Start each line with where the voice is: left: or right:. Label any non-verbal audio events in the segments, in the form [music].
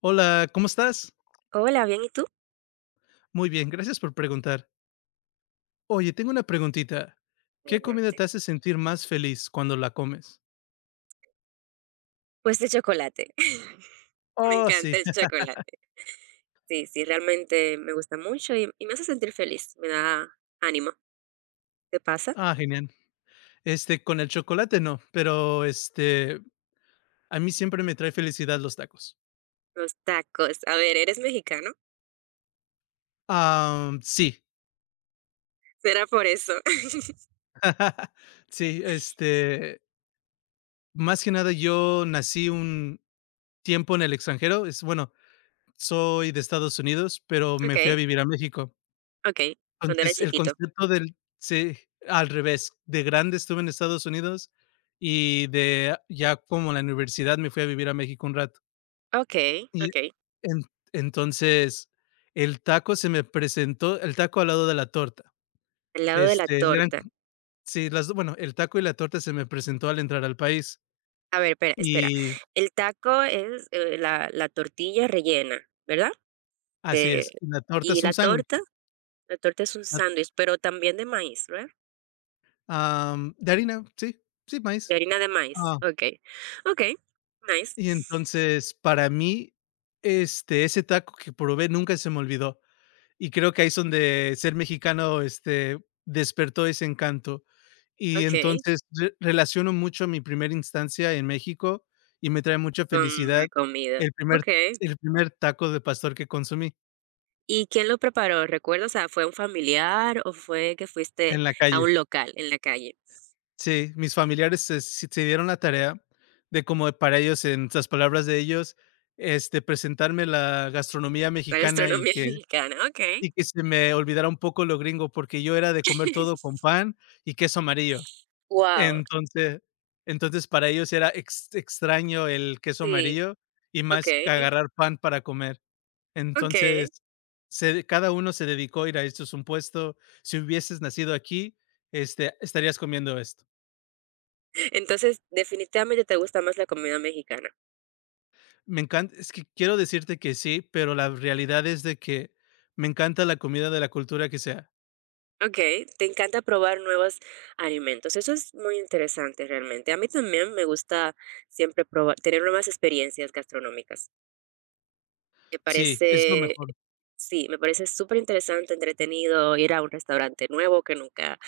left: Hola, ¿cómo estás?
right: Hola, bien, ¿y tú?
left: Muy bien, gracias por preguntar. Oye, tengo una preguntita. ¿Qué comida te
right: Adelante.
left: hace sentir más feliz cuando la comes?
right: Pues de chocolate. [laughs] Me
left: Oh,
right: encanta
left: sí.
right: el
left: [laughs]
right: chocolate. Sí, sí, realmente me gusta mucho y me hace sentir feliz, me da ánimo. ¿Qué pasa?
left: Ah, genial. Con el chocolate no, pero, a mí siempre me trae felicidad los tacos.
right: Los tacos. A ver, ¿eres mexicano?
left: Ah, sí.
right: ¿Será por eso? [laughs]
left: [laughs] Sí, más que nada, yo nací un tiempo en el extranjero, es bueno, soy de Estados Unidos, pero
right: Ok,
left: me fui a vivir a México.
right: ok, cuando era
left: Entonces, el
right: chiquito.
left: concepto del sí, al revés, de grande estuve en Estados Unidos y de ya como la universidad me fui a vivir a México un rato.
right: Ok,
left: Y
right: ok.
left: en entonces, el taco se me presentó el taco al lado de la torta.
right: Al lado de la
left: Eran
right: torta.
left: sí, las do bueno, el taco y la torta se me presentó al entrar al país.
right: A ver, espera, espera.
left: Y
right: El taco es la tortilla rellena, ¿verdad?
left: así
right: De,
left: es, la torta
right: y
left: es un
right: la
left: sándwich,
right: torta, la torta es un sándwich, pero también de maíz, ¿verdad?
left: de harina, sí, sí,
right: De
left: maíz.
right: harina de maíz,
left: ah,
right: okey. Okey, nice.
left: Y entonces, para mí, ese taco que probé nunca se me olvidó. Y creo que ahí es donde ser mexicano, despertó ese encanto. Y
right: Okey,
left: entonces, re relaciono mucho mi primera instancia en México, y me trae mucha
right: con
left: felicidad
right: la comida,
left: el primer
right: okey.
left: el primer taco de pastor que consumí
right: ¿Y quién lo preparó? ¿Recuerdas? O sea, ¿fue un familiar o fue que fuiste
left: en la
right: a
left: calle.
right: un local en la calle?
left: Sí, mis familiares se dieron la tarea de como para ellos, en las palabras de ellos, presentarme la gastronomía
right: La
left: mexicana y
right: gastronomía [laughs]
left: que
right: mexicana, okey.
left: Y que se me olvidara un poco lo gringo, porque yo era de comer todo con
right: [laughs]
left: pan y queso amarillo.
right: Wow,
left: Entonces entonces, para ellos era ex extraño el queso
right: sí,
left: amarillo y más que
right: okey,
left: agarrar pan para comer. Entonces,
right: okey.
left: se cada uno se dedicó a ir a esto es un puesto. Si hubieses nacido aquí, estarías comiendo esto.
right: Entonces, definitivamente te gusta más la comida mexicana.
left: Me encanta, es que quiero decirte que sí, pero la realidad es de que me encanta la comida de la cultura que sea.
right: Okey, te encanta probar nuevos alimentos. Eso es muy interesante realmente. A mí también me gusta siempre probar tener nuevas experiencias gastronómicas. Me
left: Sí, es lo
right: parece
left: mejor.
right: sí, me parece súper interesante, entretenido ir a un restaurante nuevo que nunca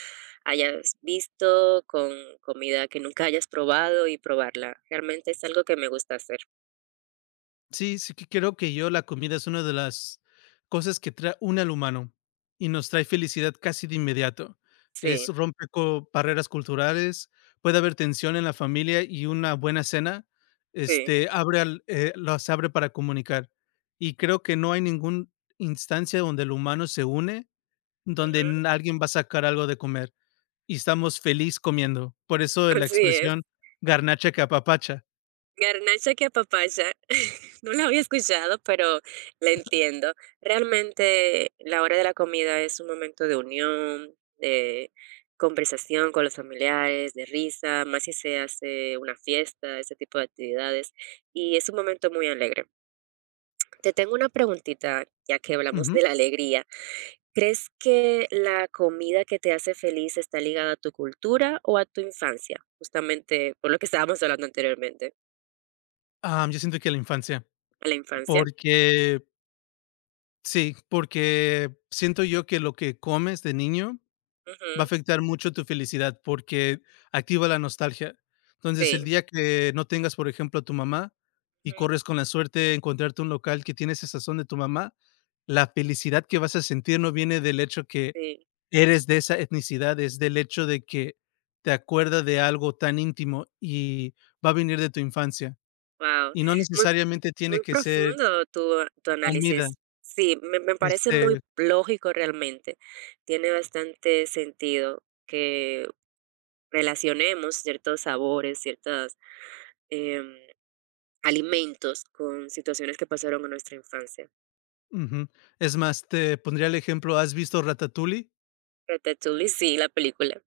right: hayas visto, con comida que nunca hayas probado y probarla. Realmente es algo que me gusta hacer.
left: Sí, sí, que creo que yo la comida es una de las cosas que trae une al humano y nos trae felicidad casi de inmediato. Es
right: Sí,
left: Rompe barreras culturales, puede haber tensión en la familia y una buena cena,
right: sí.
left: abre las abre para comunicar. Y creo que no hay ninguna instancia donde el humano se une, donde
right: Ujú.
left: alguien va a sacar algo de comer y estamos feliz comiendo. Por eso
right: [laughs]
left: la
right: Así es.
left: expresión garnacha que apapacha.
right: Garnacha que apapacha, [laughs] no la había escuchado, pero la entiendo. Realmente, la hora de la comida es un momento de unión, de conversación con los familiares, de risa, más si se hace una fiesta, ese tipo de actividades, y es un momento muy alegre. Te tengo una preguntita, ya que hablamos
left: Ujú.
right: de la alegría. ¿Crees que la comida que te hace feliz está ligada a tu cultura o a tu infancia? Justamente por lo que estábamos hablando anteriormente,
left: Ah, yo siento que la infancia.
right: a la infancia.
left: Porque sí, porque siento yo que lo que comes de niño va a
right: Ujú,
left: afectar mucho tu felicidad, porque activa la nostalgia. Entonces, el
right: sí,
left: día que no tengas, por ejemplo, a tu mamá y
right: ujú,
left: corres con la suerte de encontrarte un local que tiene ese sazón de tu mamá, la felicidad que vas a sentir no viene del hecho que
right: sí,
left: eres de esa etnicidad, es del hecho de que te acuerdas de algo tan íntimo y va a venir de tu infancia,
right: wow.
left: y no
right: Muy
left: necesariamente tiene
right: muy
left: que ser
right: profundo tu
left: comida,
right: análisis. Sí, me parece
left: este
right: muy lógico realmente. Tiene bastante sentido que relacionemos ciertos sabores, ciertas, em, alimentos con situaciones que pasaron en nuestra infancia.
left: Ujú. Es más, te pondría el ejemplo, ¿has visto Ratatouille?
right: Ratatouille, sí, la película.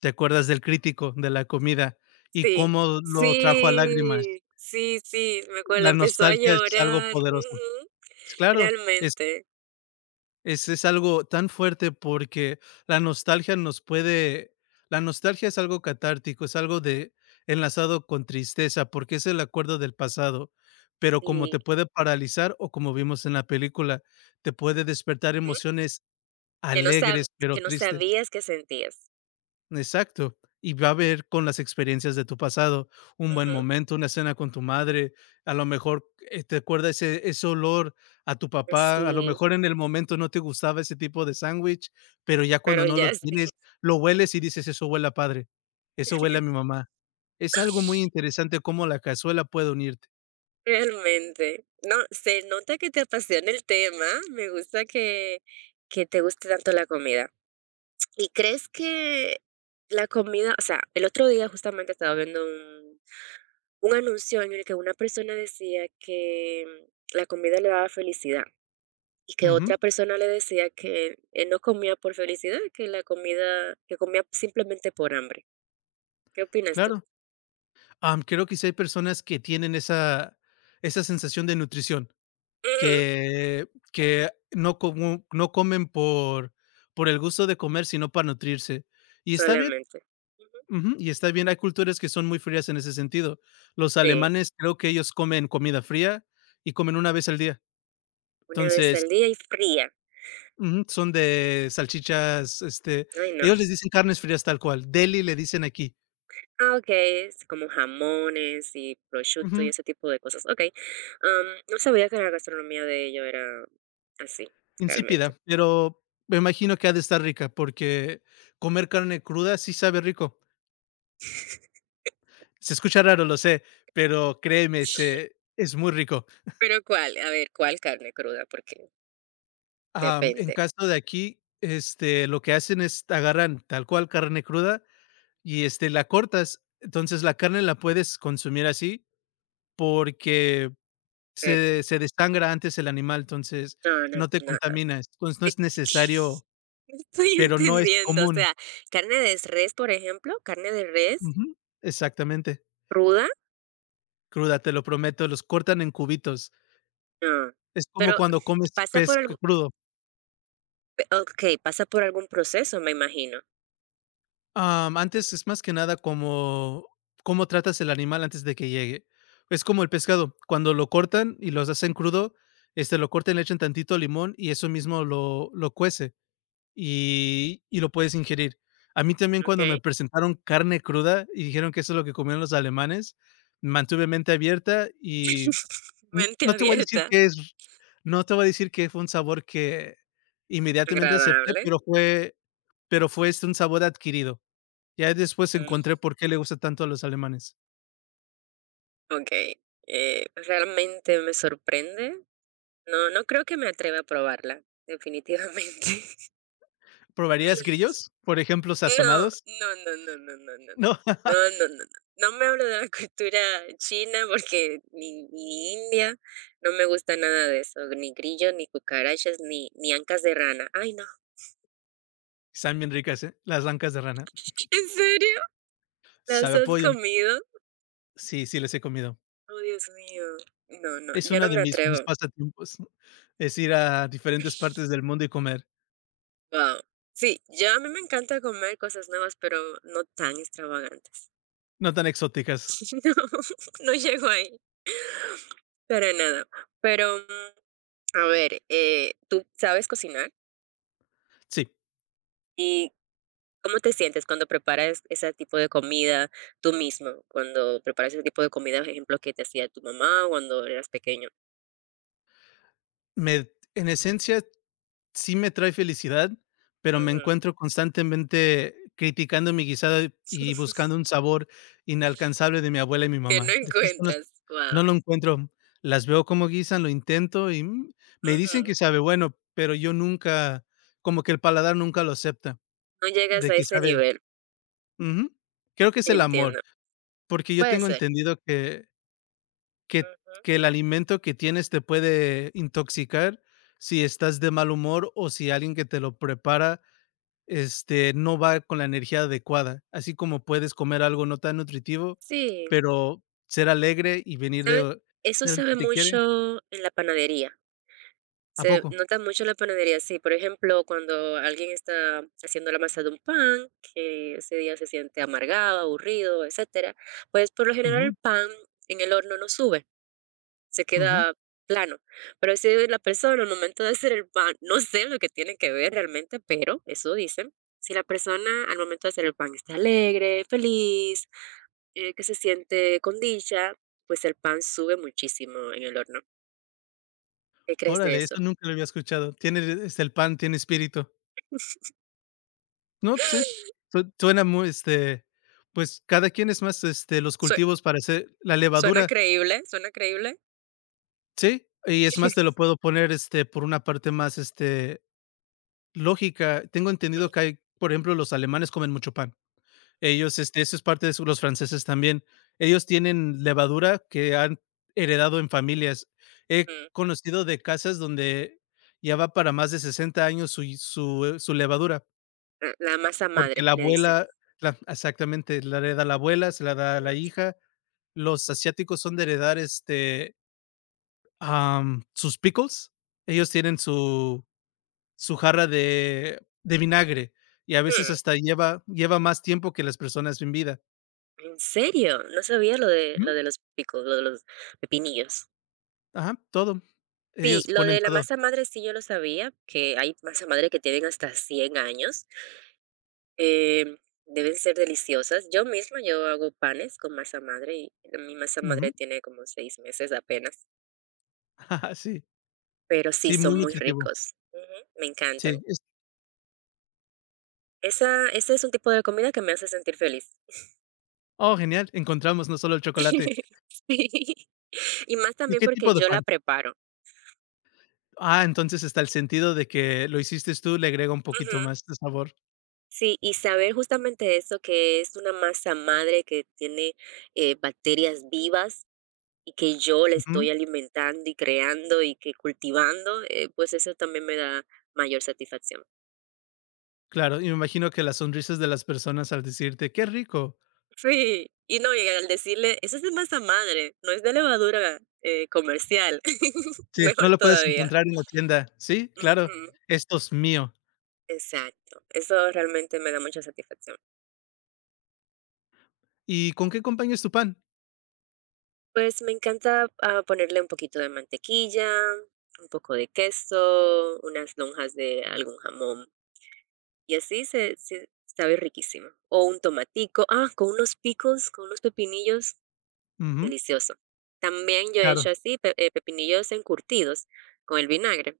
left: ¿Te acuerdas del crítico de la comida y
right: Sí,
left: cómo lo trajo a lágrimas?
right: sí, sí, sí, me acuerdo,
left: La
right: empezó a
left: nostalgia es algo
right: llorar,
left: poderoso.
right: ujú,
left: Claro, es
right: realmente.
left: es es algo tan fuerte porque la nostalgia nos puede la nostalgia es algo catártico, es algo de enlazado con tristeza, porque es el acuerdo del pasado, pero como te
right: Sí,
left: puede paralizar o como vimos en la película, te puede despertar
right: ujú,
left: emociones alegres, pero
right: que no
left: tristes.
right: sabías que sentías.
left: Exacto. Y va a ver con las experiencias de tu pasado, un buen
right: Ujú,
left: momento, una cena con tu madre, a lo mejor, te acuerdas ese olor a tu papá, a lo
right: sí,
left: mejor en el momento no te gustaba ese tipo de sándwich, pero ya cuando
right: pero
left: no lo
right: ya sí,
left: tienes,
right: [laughs]
left: lo hueles y dices: "Eso huele a padre, eso huele a mi mamá". Es algo muy interesante cómo la cazuela puede unirte.
right: realmente. No, se nota que te apasiona el tema, me gusta que te guste tanto la comida. ¿Y crees que la comida? O sea, el otro día justamente estaba viendo un anuncio en el que una persona decía que la comida le daba felicidad y que
left: Ujú,
right: otra persona le decía que, no comía por felicidad, que la comida que comía simplemente por hambre. ¿Qué opinas tú?
left: claro. Creo que sí hay personas que tienen esa sensación de nutrición.
right: Ujú.
left: Que no comen por el gusto de comer, sino para nutrirse. Y está bien,
right: Solamente. Ujú.
left: ujú, y está bien. Hay culturas que son muy frías en ese sentido. Los
right: Sí,
left: alemanes, creo que ellos comen comida fría y comen una vez al día.
right: una vez
left: Entonces,
right: al día y fría.
left: ujú, son de salchichas,
right: Ay, no.
left: ellos les dicen carnes frías tal cual, deli le dicen aquí.
right: Ah, okey, es como jamones y prosciutto y
left: Ujú,
right: ese tipo de cosas. Okey, no sabía que la gastronomía de ellos era así, realmente.
left: insípida, pero me imagino que ha de estar rica, porque comer carne cruda sí sabe rico.
right: [laughs]
left: Se escucha raro, lo sé, pero créeme, se es muy rico.
right: Pero, ¿cuál? A ver, ¿cuál carne cruda? Porque
left: En
right: depende.
left: caso de aquí, lo que hacen es agarran tal cual carne cruda y, la cortas. Entonces, la carne la puedes consumir así porque
right: Eh,
left: se desangra antes el animal, entonces
right: no, no,
left: no te
right: no.
left: contaminas. Entonces, no
right: Eh,
left: es
right: [laughs]
left: necesario,
right: no estoy
left: pero no es
right: entendiendo, o
left: común.
right: sea, ¿carne de res, por ejemplo? ¿Carne de res
left: Ujú, exactamente.
right: cruda?
left: Cruda, te lo prometo, los cortan en cubitos.
right: No.
left: Es como
right: Pero,
left: cuando comes
right: ¿pasa
left: pez
right: por algún
left: crudo.
right: okey, pasa por algún proceso, me imagino.
left: Antes es más que nada como cómo tratas el animal antes de que llegue. Es como el pescado, cuando lo cortan y los hacen crudo, lo cortan, le echan tantito limón y eso mismo lo cuece y lo puedes ingerir. A mí también cuando me
right: Okey.
left: presentaron carne cruda y dijeron que eso es lo que comían los alemanes, mantuve mente abierta y
right: [laughs]
left: n
right: Mente
left: no te voy a decir
right: abierta,
left: que es no te voy a decir que fue un sabor que inmediatamente acepté,
right: agradable.
left: pero fue, un sabor adquirido. Ya después
right: Mm,
left: encontré por qué le gusta tanto a los alemanes.
right: okey. Realmente me sorprende. No, no creo que me atreva a probarla, definitivamente. [laughs]
left: ¿Probarías grillos? Por ejemplo,
right: No,
left: sazonados.
right: no, no, no, no, no, no, no.
left: No, [laughs]
right: No, no, no, no. No me hablo de la [laughs] cultura china porque ni india, no me gusta nada de eso, ni grillo, ni cucarachas, ni ancas de rana. Ay, no.
left: están bien ricas, ¿eh? Las blancas de rana.
right: [laughs] ¿En serio?
left: Sabe
right: ¿Las
left: a
right: has
left: pollo.
right: comido?
left: Sí, sí, les he comido.
right: Oh, Dios mío. No, no,
left: Es
right: yo
left: una
right: no
left: de
right: me
left: mis
right: atrevo.
left: pasatiempos, ¿no? Es ir a diferentes partes del mundo y comer,
right: Wow, sí, yo a mí me encanta comer cosas nuevas, pero no tan extravagantes.
left: no tan exóticas.
right: [laughs] No, no llego ahí, para nada. Pero, a ver, ¿tú sabes cocinar?
left: Sí,
right: ¿Y cómo te sientes cuando preparas ese tipo de comida tú mismo? Cuando preparas ese tipo de comida, por ejemplo, que te hacía tu mamá cuando eras pequeño.
left: me en esencia, sí me trae felicidad, pero me
right: Ujú.
left: encuentro constantemente criticando mi guisado y
right: [laughs]
left: buscando un sabor inalcanzable de mi abuela y mi
right: Que no
left: mamá. ¿De qué están?
right: encuentras. Wow.
left: No lo encuentro. Las veo como guisan, lo intento y, me dicen
right: Ujú.
left: que sabe bueno, pero yo nunca como que el paladar nunca lo acepta,
right: No llegas
left: de
right: a
left: que
right: ese
left: sabe
right: nivel,
left: ujú. Creo que es el amor,
right: entiendo.
left: porque yo
right: Puede
left: tengo
right: ser.
left: entendido que
right: Ujú.
left: que el alimento que tienes te puede intoxicar si estás de mal humor o si alguien que te lo prepara, no va con la energía adecuada. Así como puedes comer algo no tan nutritivo,
right: Sí,
left: pero ser alegre y venir
right: ¿sabes?
left: de
right: Eso
left: alguien
right: se ve
left: que te quiere.
right: mucho en la panadería.
left: ¿A
right: Se
left: poco?
right: nota mucho en la panadería, sí. Por ejemplo, cuando alguien está haciendo la masa de un pan, que ese día se siente amargado, aburrido, etcétera, pues por lo general el
left: Ujú,
right: pan en el horno no sube. Se
left: ujú.
right: queda plano. Pero si la persona al momento de hacer el pan, no sé lo que tiene que ver realmente, pero eso dicen. Si la persona al momento de hacer el pan está alegre, feliz, que se siente con dicha, pues el pan sube muchísimo en el horno. ¿Qué crees de
left: Órale,
right: eso?
left: eso nunca lo había escuchado. El pan tiene espíritu. No, pues sí, su suena muy, pues, cada quien es más, los
right: Sue-
left: cultivos para hacer la
right: Suena
left: levadura,
right: creíble, suena creíble.
left: sí, y es más, te lo
right: [laughs]
left: puedo poner, por una parte más, lógica. Tengo entendido que hay, por ejemplo, los alemanes comen mucho pan. Ellos, eso es parte de su los franceses también. Ellos tienen levadura que han heredado en familias. He
right: Ujú.
left: conocido de casas donde ya va para más de 60 años su levadura,
right: La masa
left: porque
right: madre,
left: la
right: le dicen.
left: abuela la exactamente, la hereda la abuela, se la da a la
right: Ujú.
left: hija. Los asiáticos son de heredar, sus pickles. Ellos tienen su jarra de vinagre, y a veces
right: Ujú.
left: hasta lleva más tiempo que las personas en vida.
right: ¿En serio? No sabía lo de los picos, lo de los pepinillos.
left: Ajá, todo.
right: Sí,
left: Ellos
right: lo
left: ponen
right: de la
left: todo.
right: masa madre sí yo lo sabía, que hay masa madre que tienen hasta 100 años, em, deben ser deliciosas. Yo misma, yo hago panes con masa madre y mi masa
left: Ujú.
right: madre tiene como 6 meses apenas,
left: [laughs] Sí,
right: pero sí,
left: sí,
right: son
left: muy
right: muy
left: nutritivo.
right: ricos. Ujú, me encantan.
left: Sí, es
right: Esa Ese es un tipo de comida que me hace sentir feliz.
left: Oh, genial, encontramos no solo el chocolate.
right: [laughs] Sí, y más
left: ¿Y
right: también
left: qué
right: porque
left: tipo de
right: yo la
left: pan?
right: preparo.
left: Ah, entonces está el sentido de que lo hiciste tú le agrega un
right: Ujú.
left: poquito más de sabor.
right: Sí, y saber justamente eso, que es una masa madre que tiene, bacterias vivas, y que yo la
left: Ujú.
right: estoy alimentando y creando y que cultivando, pues eso también me da mayor satisfacción.
left: Claro, y me imagino que las sonrisas de las personas al decirte: "Qué rico".
right: Sí, y no, y al decirle, eso es de masa madre, no es de levadura comercial, [laughs]
left: Sí, no
right: mejor
left: lo puedes
right: todavía.
left: encontrar en la tienda. Sí, claro,
right: Ujú.
left: esto es mío.
right: Exacto, eso realmente me da mucha satisfacción.
left: ¿Y con qué acompañas tu pan?
right: Pues me encanta ponerle un poquito de mantequilla, un poco de queso, unas lonjas de algún jamón. Y así se sabe riquísimo. O un tomatico, con unos picos con unos pepinillos,
left: Ujú,
right: delicioso. También yo he hecho
left: claro.
right: así, pe pepinillos encurtidos con el vinagre,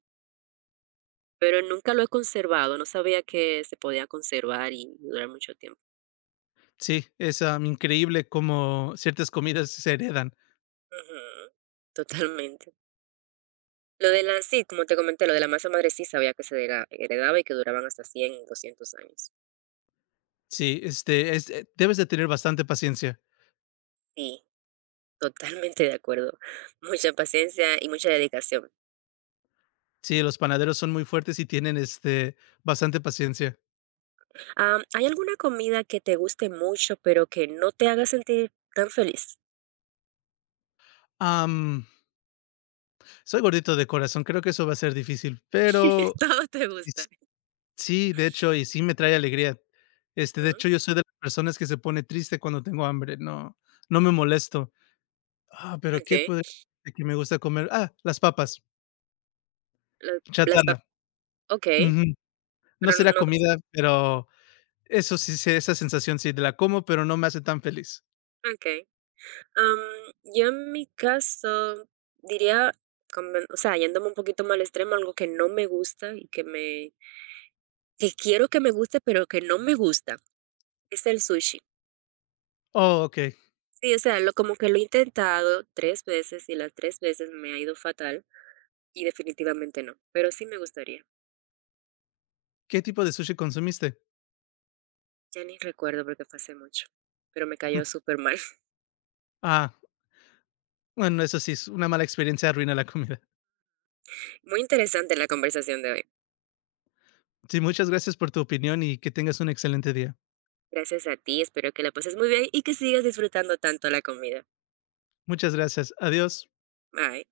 right: pero nunca lo he conservado, no sabía que se podía conservar y durar mucho tiempo.
left: Sí, es, increíble cómo ciertas comidas se heredan.
right: Ujú, totalmente. Lo de la, sí, como te comenté, lo de la masa madre sí sabía que se dera heredaba y que duraban hasta 100 200 años.
left: Sí, este, es debes de tener bastante paciencia.
right: Sí, totalmente de acuerdo. Mucha paciencia y mucha dedicación.
left: Sí, los panaderos son muy fuertes y tienen, bastante paciencia.
right: ¿Hay alguna comida que te guste mucho, pero que no te haga sentir tan feliz?
left: Am, Soy gordito de corazón, creo que eso va a ser difícil, pero
right: [laughs] Todo te
left: s
right: gusta.
left: sí, de hecho, y sí me trae alegría. De
right: Ujú,
left: hecho, yo soy de las personas que se pone triste cuando tengo hambre, no me molesto. Ah, pero, ¿qué
right: okey.
left: puede ser que me gusta comer? Ah, las papas,
right: La las pap
left: chatarra.
right: okey,
left: Ujú. No
right: pero
left: será
right: no,
left: comida, pero eso sí, se esa sensación sí, de la como, pero no me hace tan feliz.
right: okey. Am, yo en mi caso diría, como o sea, yéndome un poquito más al extremo, algo que no me gusta y que quiero que me guste, pero que no me gusta, es el sushi.
left: Oh, okey.
right: Sí, o sea, lo como que lo he intentado 3 veces, y las 3 veces me ha ido fatal, y definitivamente no, pero sí me gustaría.
left: ¿Qué tipo de sushi consumiste?
right: Ya ni recuerdo porque fue hace mucho, pero me cayó súper mal.
left: Ah, bueno, eso sí, es una mala experiencia arruina la comida.
right: [laughs] Muy interesante la conversación de hoy.
left: Sí, muchas gracias por tu opinión y que tengas un excelente día.
right: Gracias a ti, espero que la pases muy bien y que sigas disfrutando tanto la comida.
left: Muchas gracias. Adiós.
right: Bye.